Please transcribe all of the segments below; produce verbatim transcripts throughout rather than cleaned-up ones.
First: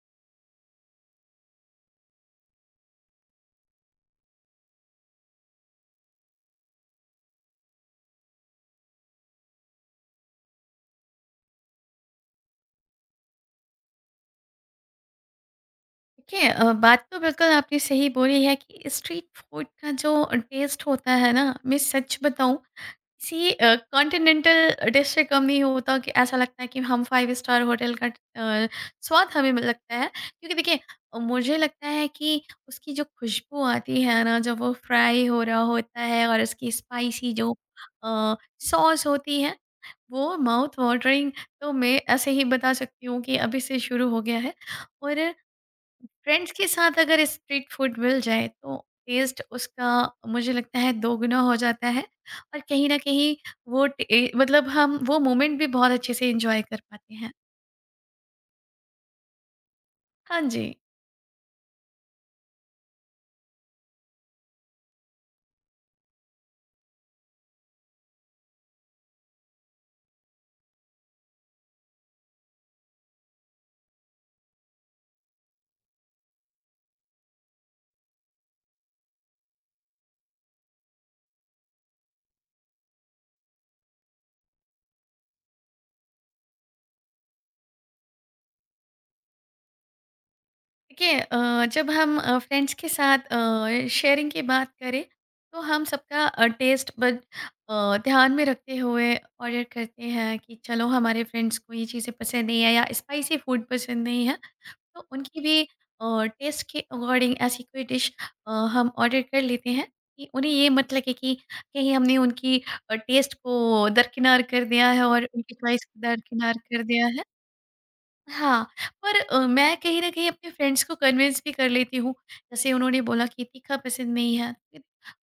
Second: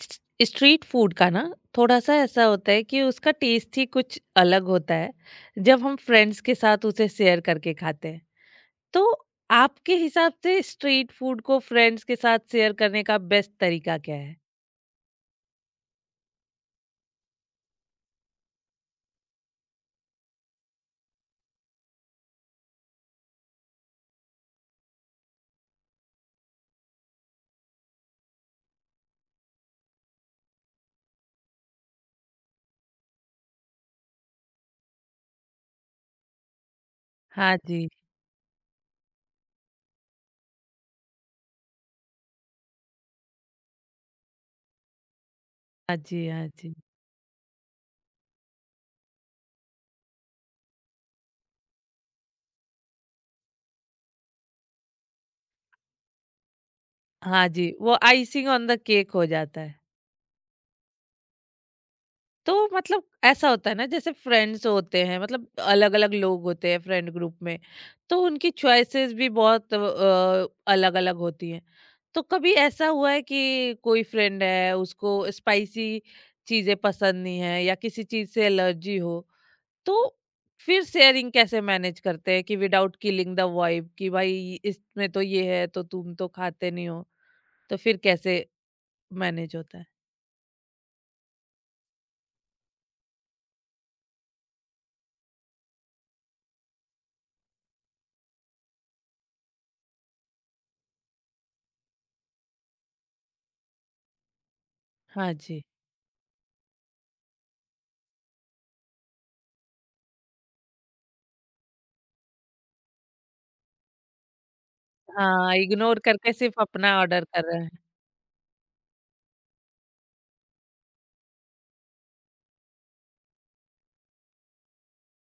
स्ट- street food का ना, थोड़ा सा ऐसा होता है कि उसका टेस्ट ही कुछ अलग होता है जब हम फ्रेंड्स के साथ उसे शेयर करके खाते हैं तो। आपके हिसाब से स्ट्रीट फूड को फ्रेंड्स के साथ शेयर करने का बेस्ट तरीका क्या है? देखिए अ, बात तो बिल्कुल आपने सही बोली है कि स्ट्रीट फूड का जो टेस्ट होता है ना मैं सच बताऊं किसी कॉन्टिनेंटल डिश से कम नहीं होता। कि ऐसा लगता है कि हम फाइव स्टार होटल का अ, स्वाद हमें मिल लगता है क्योंकि देखिए अ, मुझे लगता है कि उसकी जो खुशबू आती है ना जब वो फ्राई हो रहा होता है और उसकी स्पाइसी जो हाँ जी, सॉस होती है वो माउथ वाटरिंग। तो मैं ऐसे ही बता सकती हूँ कि अभी से शुरू हो गया है। और हाँ जी। हाँ फ्रेंड्स के जी, साथ अगर स्ट्रीट फूड मिल जाए तो टेस्ट उसका मुझे लगता है दोगुना हो जाता है। और कहीं ना कहीं वो टे- मतलब हम वो मोमेंट भी बहुत अच्छे से एंजॉय कर पाते हैं। हाँ जी, वो आइसिंग ऑन द केक हो जाता है। हाँ जी। तो मतलब ऐसा होता है ना, जैसे फ्रेंड्स होते हैं मतलब अलग अलग लोग होते हैं फ्रेंड ग्रुप में, तो उनकी चॉइसेस भी बहुत अलग अलग होती हैं। तो कभी ऐसा हुआ है कि कोई फ्रेंड है, उसको स्पाइसी चीजें पसंद नहीं है या किसी चीज से एलर्जी हो, तो फिर शेयरिंग कैसे मैनेज करते हैं कि विदाउट किलिंग द वाइब, कि भाई इसमें तो ये है तो तुम तो खाते नहीं हो? तो फिर कैसे मैनेज होता है? देखिए अ, जब हम फ्रेंड्स के साथ शेयरिंग की बात करें तो हम सबका टेस्ट बट ध्यान में रखते हुए ऑर्डर करते हैं कि चलो हमारे फ्रेंड्स को ये चीज़ें पसंद नहीं है या स्पाइसी फूड पसंद नहीं है। तो हाँ उनकी भी जी। अ, टेस्ट के अकॉर्डिंग ऐसी कोई डिश अ, हम ऑर्डर कर लेते हैं कि उन्हें ये मत लगे कि कहीं हमने उनकी अ, टेस्ट को दरकिनार कर दिया है और उनकी हाँ, चॉइस इग्नोर को करके दरकिनार सिर्फ़ कर अपना दिया है। ऑर्डर कर रहे हैं। हाँ, पर अ, मैं कहीं न कहीं अपने फ्रेंड्स को कन्विंस भी कर लेती हूँ। जैसे उन्होंने बोला कि तीखा पसंद नहीं है, फिर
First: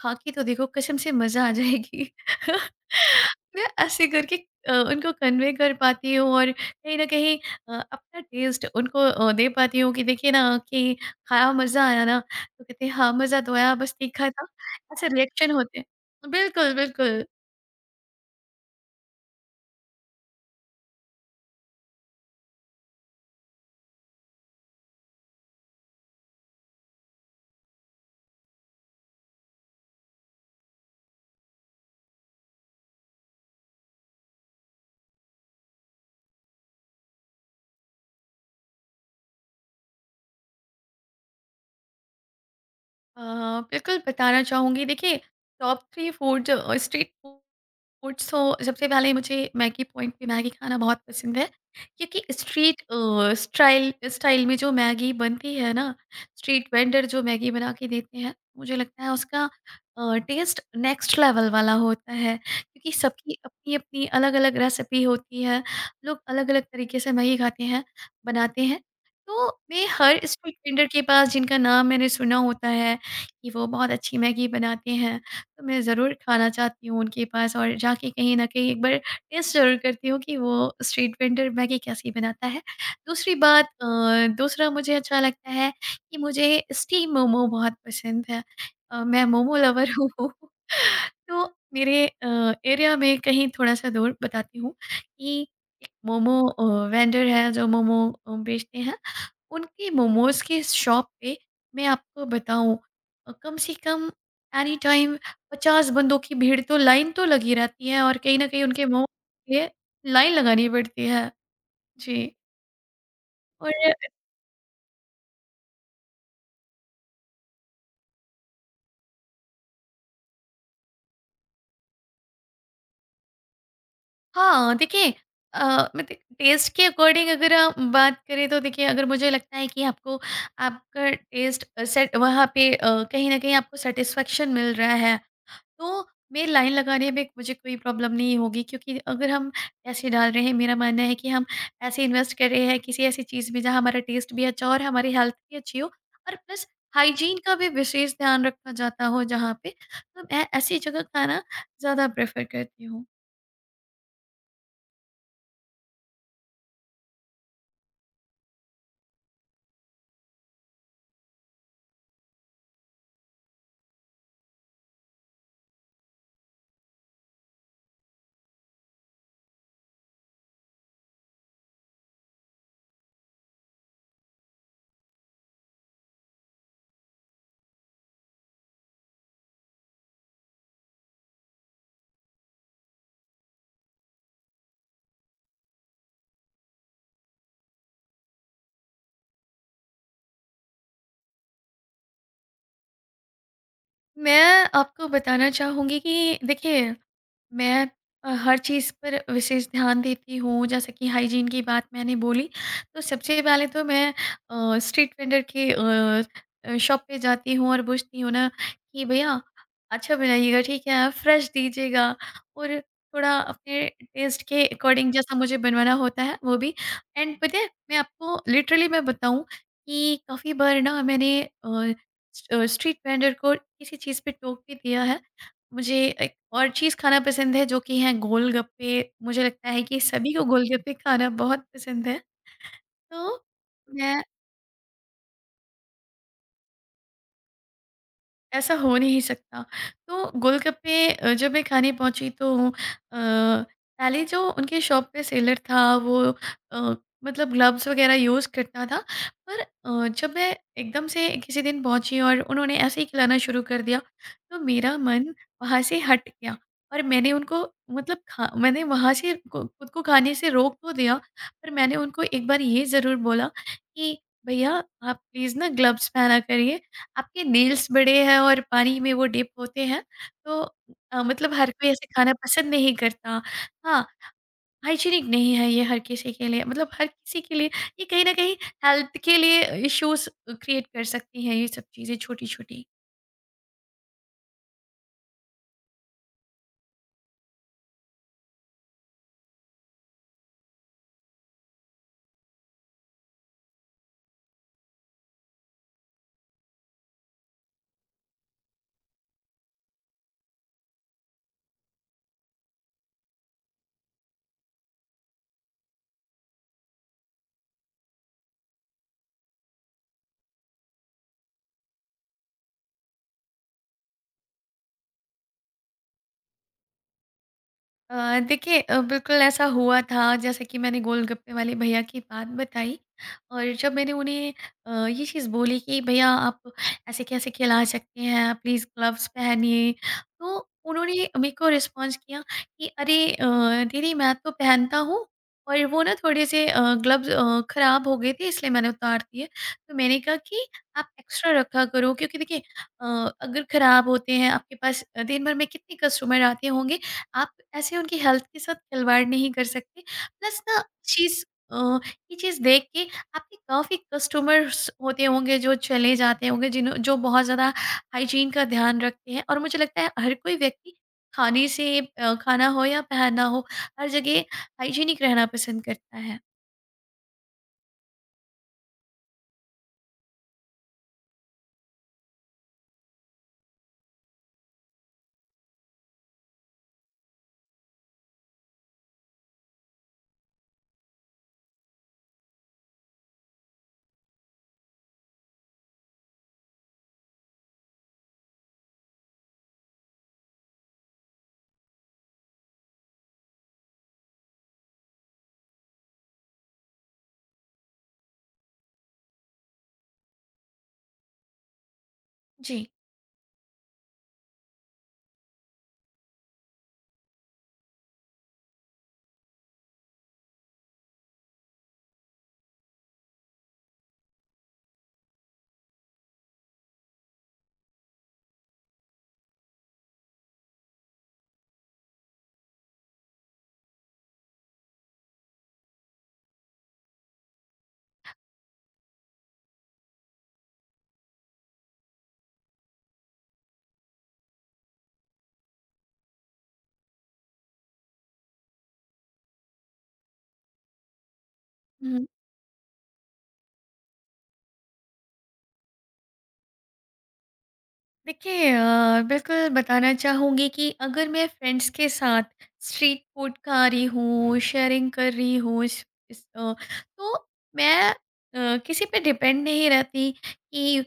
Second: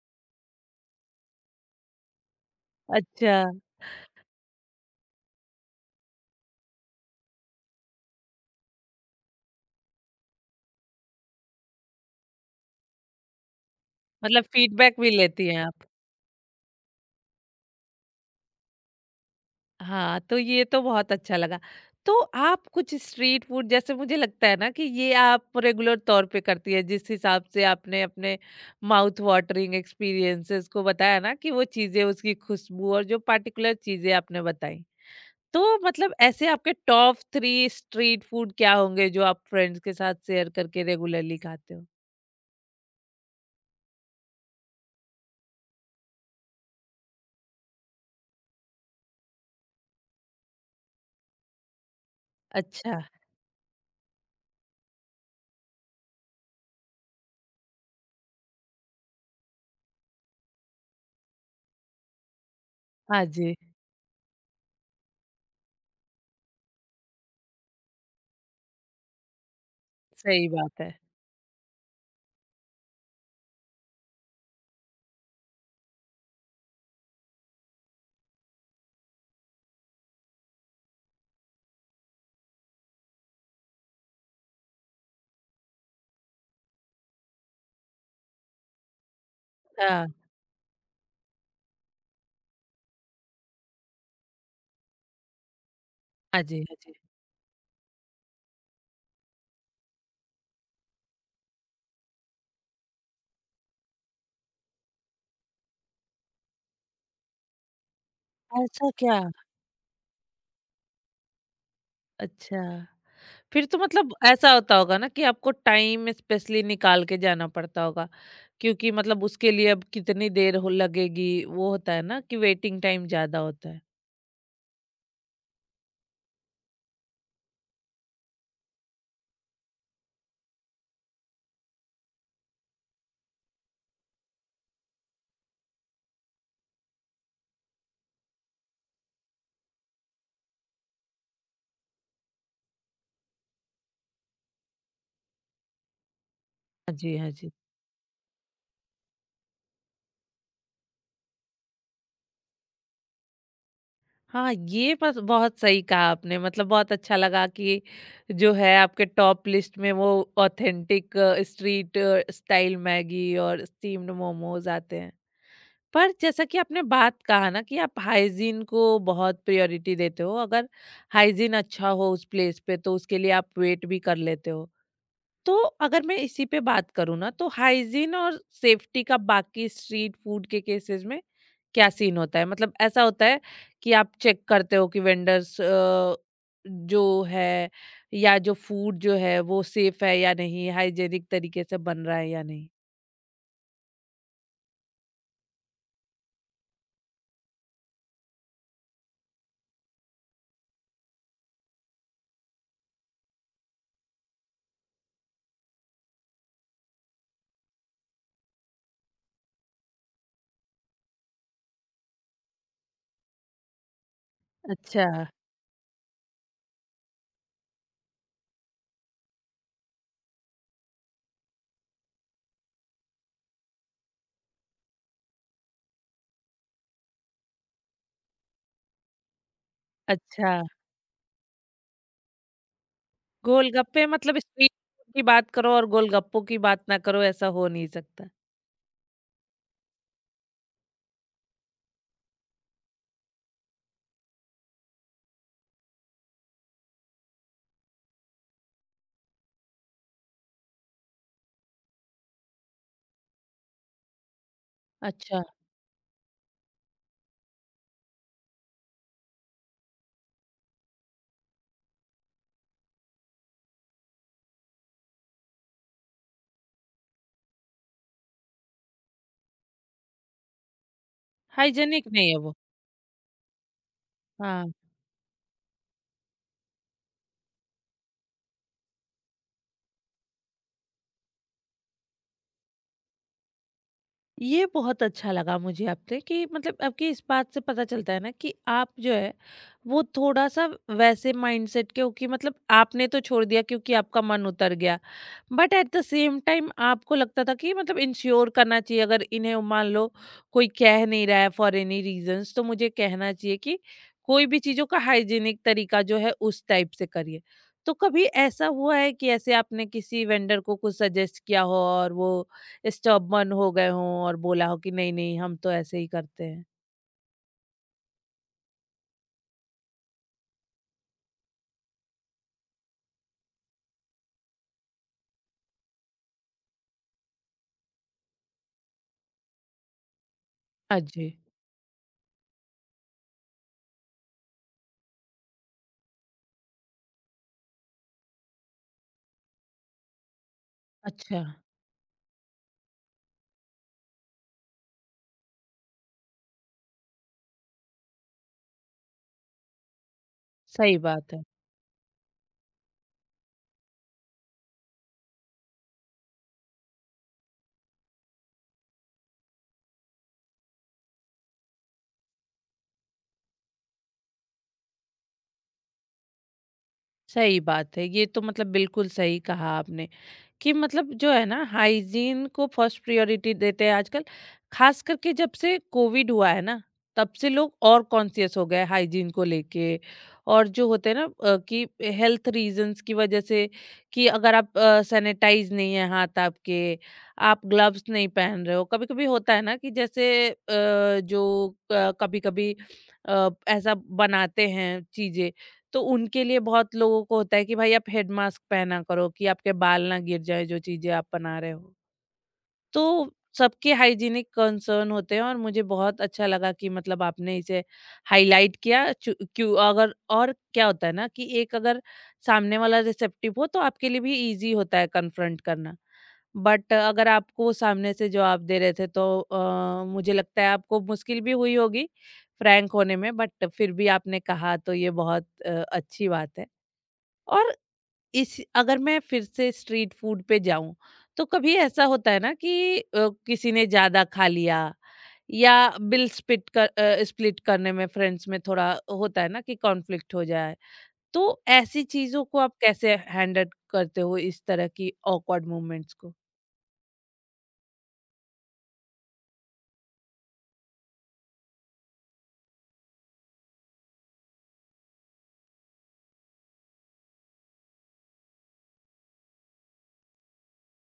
खा के तो देखो कसम से मज़ा आ जाएगी। अच्छा। मैं ऐसे करके अ, उनको कन्वे कर पाती हूँ और कहीं न कहीं अ, अपना टेस्ट उनको अ, दे पाती हूँ कि देखिए ना कि खाया मज़ा आया ना? तो कहते हैं, "हाँ, मज़ा तो आया बस तीखा मतलब था।" फीडबैक ऐसे भी लेती रिएक्शन हैं होते आप। हैं। बिल्कुल, बिल्कुल। हाँ, तो ये तो बहुत अच्छा लगा। तो आप कुछ स्ट्रीट फूड, जैसे मुझे लगता है ना कि ये आप रेगुलर तौर पे करती हैं, जिस हिसाब से आपने अपने माउथ वाटरिंग एक्सपीरियंसेस को बताया ना कि वो चीज़ें, उसकी खुशबू और जो पार्टिकुलर चीज़ें आपने बताई। तो मतलब ऐसे आपके टॉप थ्री स्ट्रीट फूड क्या होंगे जो आप फ्रेंड्स के साथ शेयर करके रेगुलरली खाते हो? अ, बिल्कुल बताना चाहूँगी। देखिए टॉप तीन फूड जो अ, स्ट्रीट फू ओट्स तो सबसे पहले मुझे मैगी पॉइंट पे मैगी खाना बहुत पसंद है क्योंकि स्ट्रीट अच्छा। अ, स्टाइल स्टाइल में जो मैगी बनती है ना, स्ट्रीट वेंडर जो मैगी बना के देते हैं मुझे लगता है उसका अ, टेस्ट नेक्स्ट लेवल वाला होता है क्योंकि हाँ सबकी जी। अपनी अपनी अलग अलग रेसिपी होती है। लोग अलग अलग तरीके से मैगी खाते हैं, बनाते हैं। तो मैं हर सही स्ट्रीट बात वेंडर है। के पास जिनका नाम मैंने सुना होता है कि वो बहुत अच्छी मैगी बनाते हैं, तो मैं ज़रूर खाना चाहती हूँ उनके पास और जाके कहीं न कहीं एक बार टेस्ट ज़रूर करती हूँ कि वो स्ट्रीट वेंडर मैगी कैसी बनाता है। दूसरी बात अ, दूसरा मुझे अच्छा लगता है कि मुझे स्टीम मोमो बहुत पसंद है। अ, मैं मोमो लवर अच्छा। हूँ। तो मेरे अ, एरिया में कहीं थोड़ा-सा दूर बताती हूँ कि एक मोमो हाँ जी, अ, हाँ जी। वेंडर है जो मोमो अ, बेचते हैं। उनके मोमोज़ के शॉप पे मैं आपको बताऊँ अ, कम से कम एनी टाइम पचास बंदों की भीड़ तो लाइन तो लगी रहती है और कहीं न कहीं उनके ऐसा मुँह क्या? के लिए लाइन लगानी पड़ती है। जी। अच्छा, फिर और तो मतलब ऐसा होता होगा ना कि आपको टाइम स्पेशली निकाल के जाना पड़ता होगा, क्योंकि मतलब उसके लिए अब कितनी देर हो लगेगी, वो होता है ना कि वेटिंग टाइम ज़्यादा होता है। हाँ, देखिए अ, मतलब टेस्ट के अकॉर्डिंग अगर हम बात करें तो देखिए अगर मुझे लगता है कि आपको आपका टेस्ट सेट वहाँ पे अ, कहीं न कहीं आपको सैटिस्फैक्शन मिल रहा है तो मेरी लाइन लगाने में मुझे कोई प्रॉब्लम नहीं होगी क्योंकि अगर हम पैसे डाल रहे हैं मेरा मानना है कि हम ऐसे इन्वेस्ट कर रहे हैं किसी ऐसी चीज़ में जहाँ हमारा टेस्ट भी अच्छा हो और हमारी हेल्थ भी अच्छी हो और प्लस हाँ जी, हाँ हाइजीन जी। का भी विशेष ध्यान रखा जाता हो जहाँ पे। तो मैं ऐसी जगह खाना ज़्यादा प्रेफर करती हूँ। हाँ, ये बस बहुत सही कहा आपने, मतलब बहुत अच्छा लगा कि जो है आपके टॉप लिस्ट में, वो ऑथेंटिक स्ट्रीट स्टाइल मैगी और स्टीम्ड मोमोज़ आते हैं। पर जैसा कि आपने बात कहा ना कि आप हाइजीन को बहुत प्रायोरिटी देते हो, अगर हाइजीन अच्छा हो उस प्लेस पे तो उसके लिए आप वेट भी कर लेते हो। तो अगर मैं इसी पे बात करूँ ना, तो हाइजीन और सेफ्टी का बाकी स्ट्रीट फूड के केसेस में क्या सीन होता है? मतलब ऐसा होता है कि आप चेक करते हो कि वेंडर्स अ, जो है, या जो फूड जो है वो सेफ है या नहीं, हाइजीनिक तरीके से बन रहा है या नहीं? मैं आपको बताना चाहूँगी कि देखिए मैं अ, हर चीज़ पर विशेष ध्यान देती हूँ। जैसे कि हाइजीन की बात मैंने बोली, तो सबसे पहले तो मैं अ, स्ट्रीट वेंडर के अ अ, शॉप पे जाती हूँ और पूछती हूँ ना कि भैया अच्छा बनाइएगा, ठीक है? फ्रेश दीजिएगा और थोड़ा अपने टेस्ट के अच्छा। अकॉर्डिंग जैसा मुझे बनवाना होता है, वो भी एंड पता है, मैं आपको लिटरली मैं बताऊँ कि काफ़ी बार ना मैंने अ, स अ, स्ट्रीट वेंडर को किसी चीज़ पे टोक भी दिया है। मुझे एक और चीज़ खाना पसंद है जो कि है गोलगप्पे। मुझे लगता है कि सभी को अच्छा। गोलगप्पे खाना बहुत पसंद है। तो गोलगप्पे मैं मतलब, स्ट्रीट फूड की बात करो और गोलगप्पों की बात ना करो, ऐसा हो नहीं सकता। ऐसा हो नहीं सकता। तो गोलगप्पे अ, जब मैं खाने पहुँची तो अ, पहले जो उनके शॉप पे सेलर था वो अ, मतलब ग्लव्स वग़ैरह यूज़ करता था। पर अ, जब मैं एकदम से किसी दिन पहुँची और उन्होंने ऐसे ही खिलाना शुरू कर दिया, तो मेरा मन अच्छा, वहाँ से हट गया और मैंने उनको मतलब खा मैंने वहाँ से खु खुद को खाने से रोक तो दिया, पर मैंने उनको एक बार ये ज़रूर बोला कि भैया आप प्लीज़ ना ग्लव्स पहना करिए। आपके नेल्स बड़े हैं और पानी में वो डिप होते हैं तो अ, मतलब हर कोई हाइजीनिक ऐसे नहीं खाना है वो। पसंद नहीं करता। हाँ, हाँ, हाइजीनिक नहीं है ये हर किसी के लिए मतलब हर किसी के लिए ये कहीं न कहीं हेल्थ के लिए इश्यूज़ क्रिएट कर सकती हैं ये सब चीज़ें छोटी-छोटी। ये बहुत अच्छा लगा मुझे आपसे कि मतलब आपकी इस बात से पता चलता है ना कि आप जो है वो थोड़ा सा वैसे माइंडसेट, क्योंकि मतलब आपने तो छोड़ दिया क्योंकि आपका मन उतर गया, but at the same time आपको लगता था कि मतलब इंश्योर करना चाहिए। अगर इन्हें मान लो कोई कह नहीं रहा है फॉर एनी रीजंस, तो मुझे कहना चाहिए कि कोई भी चीज़ों का हाइजीनिक तरीका जो है उस टाइप से करिए। तो कभी ऐसा हुआ है कि ऐसे आपने किसी वेंडर को कुछ सजेस्ट किया हो और वो स्टबर्न हो गए हों और बोला हो कि नहीं नहीं, हम तो ऐसे ही करते हैं? अ, देखिए अ, बिल्कुल ऐसा हुआ था जैसे कि मैंने गोलगप्पे वाले भैया की बात बताई और जब मैंने उन्हें अ, ये चीज़ बोली कि भैया आप ऐसे कैसे खिला सकते हैं आप प्लीज़ ग्लव्स पहनिए। तो हाँ उन्होंने जी। मेरे को रिस्पॉन्स किया कि अरे अ, दीदी मैं तो पहनता हूँ और वो ना थोड़े से ग्लव्स खराब हो गए थे इसलिए मैंने उतार दिए। तो मैंने कहा कि आप अच्छा। एक्स्ट्रा रखा करो क्योंकि देखिए अ, अगर खराब होते हैं आपके पास दिन भर में कितने कस्टमर आते होंगे, आप ऐसे उनकी हेल्थ के साथ खिलवाड़ नहीं कर सकते। प्लस ना सही बात है। चीज़ अ, ये चीज़ देख के आपके काफ़ी कस्टमर्स होते होंगे जो चले जाते होंगे जिन्हों जो बहुत ज़्यादा हाइजीन का ध्यान रखते हैं और मुझे लगता है हर कोई व्यक्ति खाने से अ, खाना हो या पहनना हो, हर जगह हाइजीनिक रहना पसंद करता है। सही बात है, ये तो मतलब बिल्कुल सही कहा आपने। कि मतलब जो है ना, हाइजीन को फर्स्ट प्रायोरिटी देते हैं आजकल, खास करके जब से कोविड हुआ है ना, तब से लोग और कॉन्शियस हो गए हाइजीन को लेके। और जो होते हैं ना अ, कि हेल्थ रीजंस की वजह से, कि अगर आप सैनिटाइज नहीं है हाथ आपके, आप ग्लव्स नहीं पहन रहे हो। कभी कभी होता है ना कि जैसे अ, जो कभी कभी ऐसा बनाते हैं चीजें, तो उनके लिए बहुत लोगों को होता है कि भाई आप हेड मास्क पहना करो कि आपके बाल ना गिर जाए जो चीजें आप बना रहे हो। जी। तो सबके हाइजीनिक कंसर्न होते हैं और मुझे बहुत अच्छा लगा कि मतलब आपने इसे हाईलाइट किया। चु- क्यों अगर, और क्या होता है ना कि एक अगर सामने वाला रिसेप्टिव हो तो आपके लिए भी इजी होता है कन्फ्रंट करना, बट अगर आपको वो सामने से जवाब दे रहे थे तो अ, मुझे लगता है आपको मुश्किल भी हुई होगी फ्रैंक होने में, बट फिर भी आपने कहा, तो ये बहुत अ, अच्छी बात है। और इस, अगर मैं फिर से स्ट्रीट फूड पे जाऊं, तो कभी ऐसा होता है ना कि अ, किसी ने ज्यादा खा लिया, या बिल स्प्लिट कर अ, स्प्लिट करने में फ्रेंड्स में थोड़ा होता है ना कि कॉन्फ्लिक्ट हो जाए। तो ऐसी चीजों को आप कैसे हैंडल करते हो, इस तरह की ऑकवर्ड मोमेंट्स को? देखिए अ, बिल्कुल बताना चाहूँगी कि अगर मैं फ्रेंड्स के साथ स्ट्रीट फूड खा रही हूँ, शेयरिंग कर रही हूँ इस इस अ, तो मैं अ, किसी पे डिपेंड नहीं रहती कि अ,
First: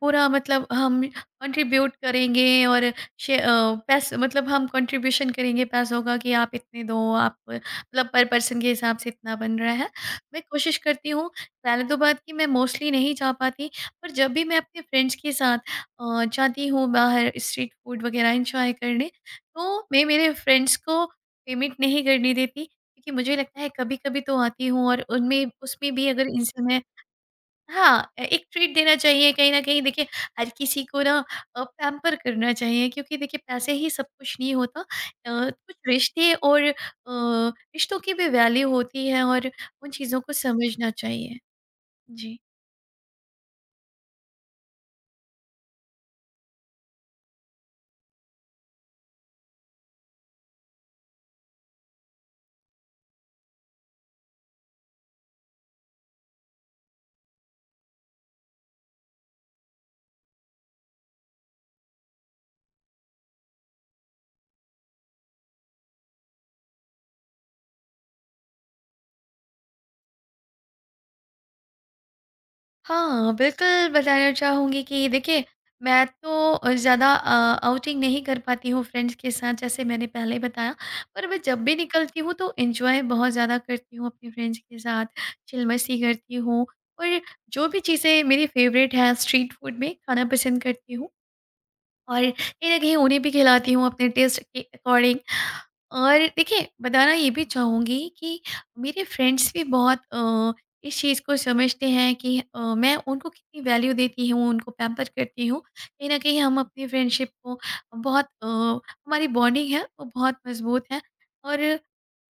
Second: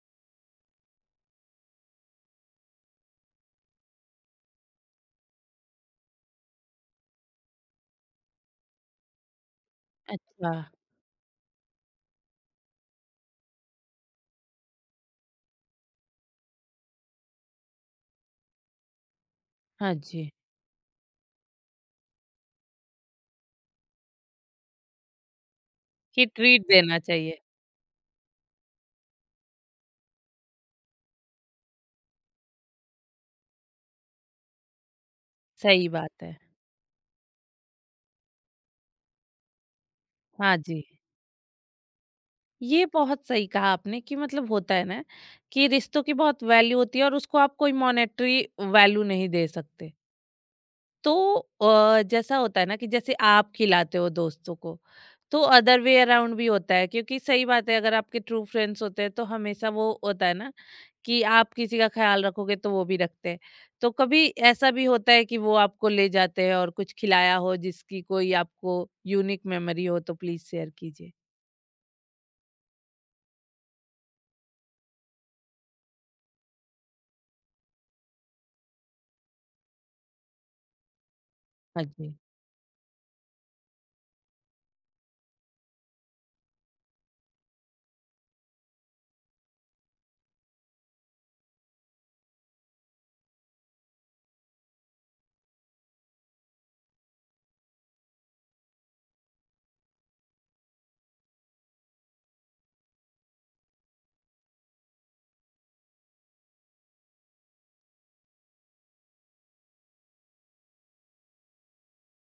पूरा मतलब हम कंट्रीब्यूट करेंगे और शे अ, पैस मतलब हम कंट्रीब्यूशन करेंगे पैसों का कि आप इतने दो, आप मतलब पर पर्सन के हिसाब से इतना बन रहा है। मैं अच्छा। कोशिश करती हूँ, पहले तो बात कि मैं मोस्टली नहीं जा पाती, पर जब भी मैं अपने फ्रेंड्स के साथ अ, जाती हूँ बाहर स्ट्रीट फूड वगैरह इंजॉय करने, तो हाँ मैं मेरे जी। फ्रेंड्स को पेमेंट नहीं करने देती क्योंकि मुझे लगता है कभी कभी तो आती हूँ और उनमें उसमें भी अगर कि ट्रीट इंसान है। देना चाहिए। हाँ ए- एक ट्रीट देना चाहिए कहीं ना कहीं। देखिए हर किसी को ना पैम्पर करना चाहिए क्योंकि देखिए पैसे ही सब कुछ नहीं होता। अ, कुछ सही बात रिश्ते है। और अ, रिश्तों की भी वैल्यू होती है और उन चीज़ों को हाँ जी। समझना चाहिए। जी। ये बहुत सही कहा आपने कि मतलब होता है ना कि रिश्तों की बहुत वैल्यू होती है, और उसको आप कोई मॉनेटरी वैल्यू नहीं दे सकते। तो अ, जैसा होता है ना कि जैसे आप खिलाते हो दोस्तों को, तो अदर वे अराउंड भी होता है, क्योंकि सही बात है अगर आपके ट्रू फ्रेंड्स होते हैं तो हमेशा वो होता है ना कि आप किसी का ख्याल रखोगे तो वो भी रखते हैं। तो कभी ऐसा भी होता है कि वो आपको ले जाते हैं और कुछ खिलाया हो जिसकी कोई आपको यूनिक मेमोरी हो, तो प्लीज शेयर कीजिए। हाँ, बिल्कुल बताना चाहूँगी कि देखिए, मैं तो अ, ज़्यादा अ, आउटिंग नहीं कर पाती हूँ फ्रेंड्स के साथ जैसे मैंने पहले बताया। पर मैं जब भी हाँ जी। निकलती हूँ तो एन्जॉय बहुत ज़्यादा करती हूँ अपने फ्रेंड्स के साथ, चिल मस्ती करती हूँ और जो भी चीज़ें मेरी फ़ेवरेट हैं स्ट्रीट फूड में खाना पसंद करती हूँ और कहीं न कहीं उन्हें भी खिलाती हूँ अपने टेस्ट के अकॉर्डिंग। और देखिए बताना ये भी चाहूँगी कि मेरे फ्रेंड्स भी बहुत अ, इस चीज़ को समझते हैं कि अ, मैं उनको कितनी वैल्यू देती हूँ, उनको पैम्पर करती हूँ। कहीं न कहीं हम अपनी फ्रेंडशिप को बहुत अ, हमारी बॉन्डिंग है वो बहुत मज़बूत है। और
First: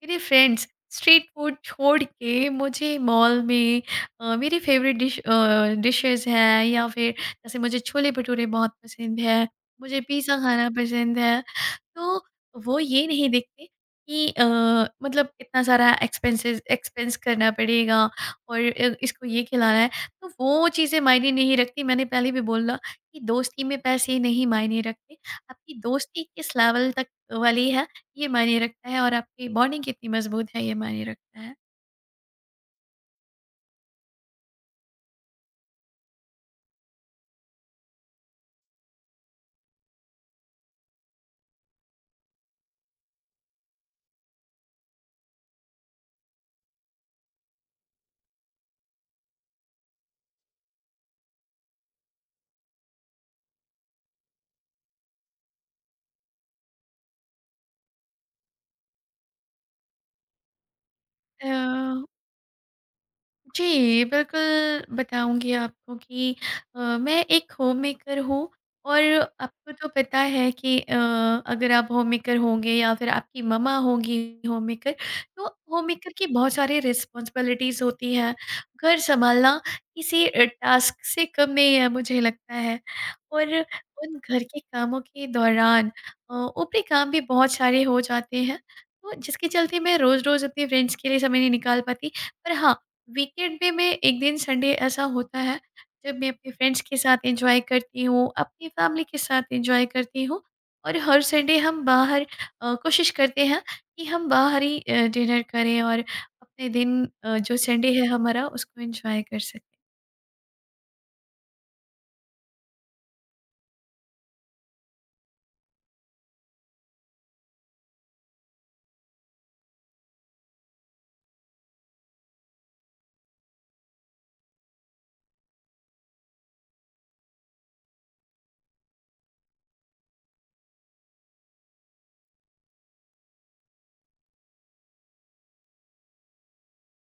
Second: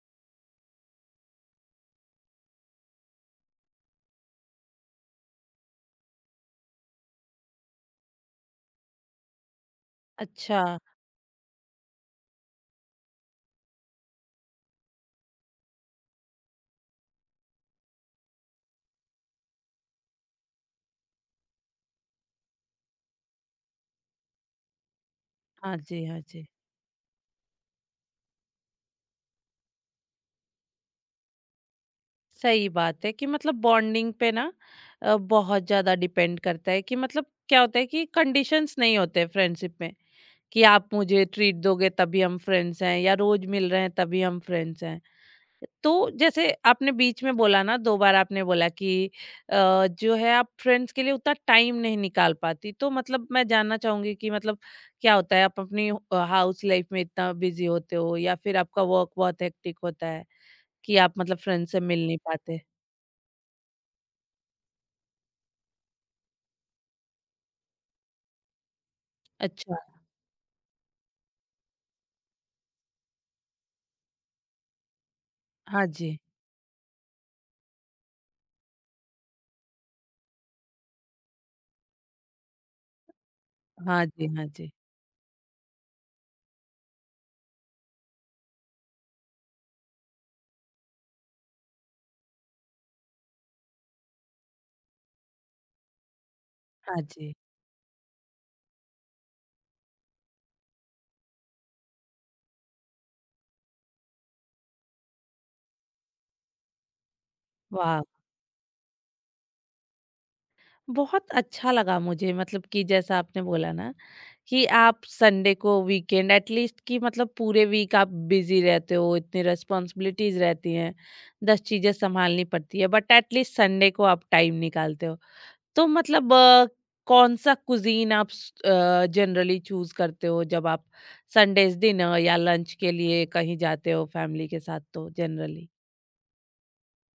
मेरे फ्रेंड्स स्ट्रीट फूड छोड़ के मुझे मॉल में अ, मेरी फ़ेवरेट डिश अ, डिशेज़ हैं या फिर जैसे मुझे छोले-भटूरे बहुत पसंद है, मुझे पिज़्ज़ा अच्छा। खाना पसंद है। तो वो ये नहीं देखते कि अ, मतलब इतना सारा एक्सपेंसेस एक्सपेंस करना पड़ेगा और अ, इसको ये खिलाना है, तो वो चीज़ें मायने नहीं रखती। मैंने पहले भी बोला कि दोस्ती में पैसे नहीं मायने रखते, हाँ आपकी जी, हाँ दोस्ती जी। किस लेवल तक वाली है ये मायने रखता है और आपकी बॉन्डिंग कितनी मजबूत है ये मायने रखता है। सही बात है कि मतलब बॉन्डिंग पे ना अ, बहुत ज़्यादा डिपेंड करता है। कि मतलब क्या होता है कि कंडीशंस नहीं होते फ्रेंडशिप में, कि आप मुझे ट्रीट दोगे तभी हम फ्रेंड्स हैं, या रोज़ मिल रहे हैं तभी हम फ्रेंड्स हैं। तो जैसे आपने बीच में बोला ना, दो बार आपने बोला कि अ, जो है आप फ्रेंड्स के लिए उतना टाइम नहीं निकाल पाती। तो मतलब मैं जानना चाहूँगी कि मतलब क्या होता है, आप अपनी अ, हाउस लाइफ़ में इतना बिज़ी होते हो या फिर आपका वर्क बहुत हेक्टिक होता है? कि आप मतलब अ, फ्रेंड से मिल नहीं पाते। जी, बिल्कुल बताऊँगी आपको कि अ, मैं एक होममेकर हूँ और आपको अच्छा। तो पता है कि अ, अगर आप होममेकर होंगे या फिर आपकी मम्मा होंगी होममेकर, तो हाँ होममेकर जी। की बहुत सारी रिस्पॉन्सिबिलिटीज़ होती हैं। घर सँभालना किसी अ, टास्क से कम नहीं है मुझे लगता है। और हाँ उन जी, घर हाँ के जी। कामों के दौरान अ, ऊपरी काम भी बहुत सारे हो जाते हैं, तो जिसके चलते मैं रोज़-रोज़ अपने फ्रेंड्स के लिए समय नहीं निकाल पाती। पर हाँ, वीकेंड पे मैं एक दिन संडे ऐसा होता है जब मैं अपने फ्रेंड्स के हाँ साथ जी। एंजॉय करती हूँ, अपनी फैमिली के साथ एंजॉय करती हूँ। और हर संडे हम बाहर अ, कोशिश करते हैं कि हम बाहर ही अ, डिनर करें और अपने दिन अ, जो संडे वाह! है हमारा उसको एंजॉय कर सकें। बहुत अच्छा लगा मुझे, मतलब कि जैसा आपने बोला ना कि आप संडे को वीकेंड एट लीस्ट, कि मतलब पूरे वीक आप बिज़ी रहते हो, इतनी रिस्पॉन्सिबिलिटीज़ रहती हैं, दस चीज़ें सँभालनी पड़ती है, बट एट लीस्ट संडे को आप टाइम निकालते हो। तो मतलब अ, कौन सा कुज़ीन आप जनरली चूज़ करते हो जब आप संडेज़ दिन अ, या लंच के लिए कहीं जाते हो फैमिली के साथ, तो जनरली?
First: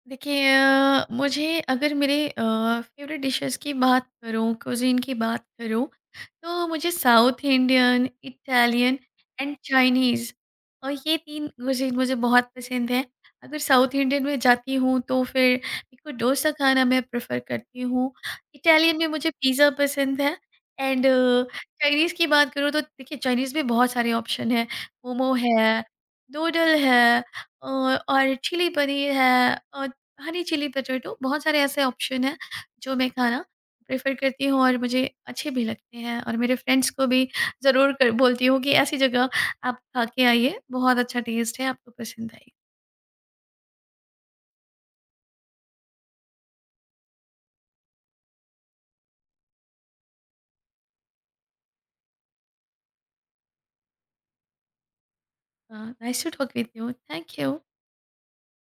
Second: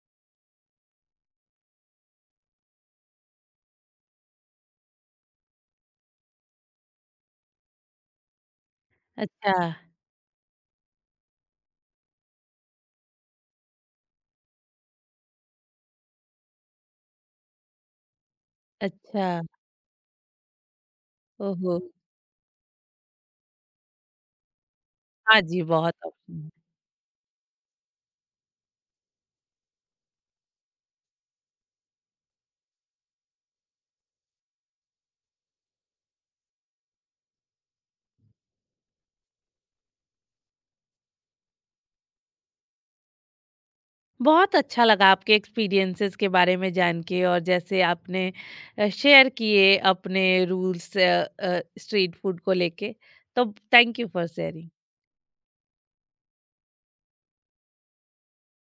देखिए अ, मुझे अगर मेरे अ, फेवरेट डिशेस की बात करूँ, कुज़ीन की बात करूँ, तो मुझे साउथ इंडियन, इटालियन अच्छा। एंड चाइनीज़ और ये तीन कुज़ीन मुझे बहुत पसंद है। अगर साउथ इंडियन में जाती हूँ तो फिर मेरे को डोसा खाना मैं प्रेफ़र करती हूँ। इटालियन में अच्छा। मुझे पिज़्ज़ा पसंद है एंड ओहो! चाइनीज़ की बात करूँ तो देखिए चाइनीज़ में बहुत सारे ऑप्शन हैं। मोमो हाँ जी, है, बहुत ऑप्शन है। नूडल है अ, और चिली पनीर है और हनी चिली पोटैटो, बहुत सारे ऐसे ऑप्शन हैं जो मैं खाना प्रेफ़र करती हूँ और मुझे अच्छे भी लगते हैं और मेरे फ्रेंड्स को भी ज़रूर कर बोलती हूँ कि ऐसी जगह आप खा के आइए, बहुत अच्छा टेस्ट है, आपको पसंद आएगा। बहुत अच्छा लगा आपके एक्सपीरियंसेस के बारे में जान के, और जैसे आपने अ, शेयर किए अपने रूल्स अ अ, स्ट्रीट फूड को लेके, तो thank you for sharing. Nice to talk with you, thank you.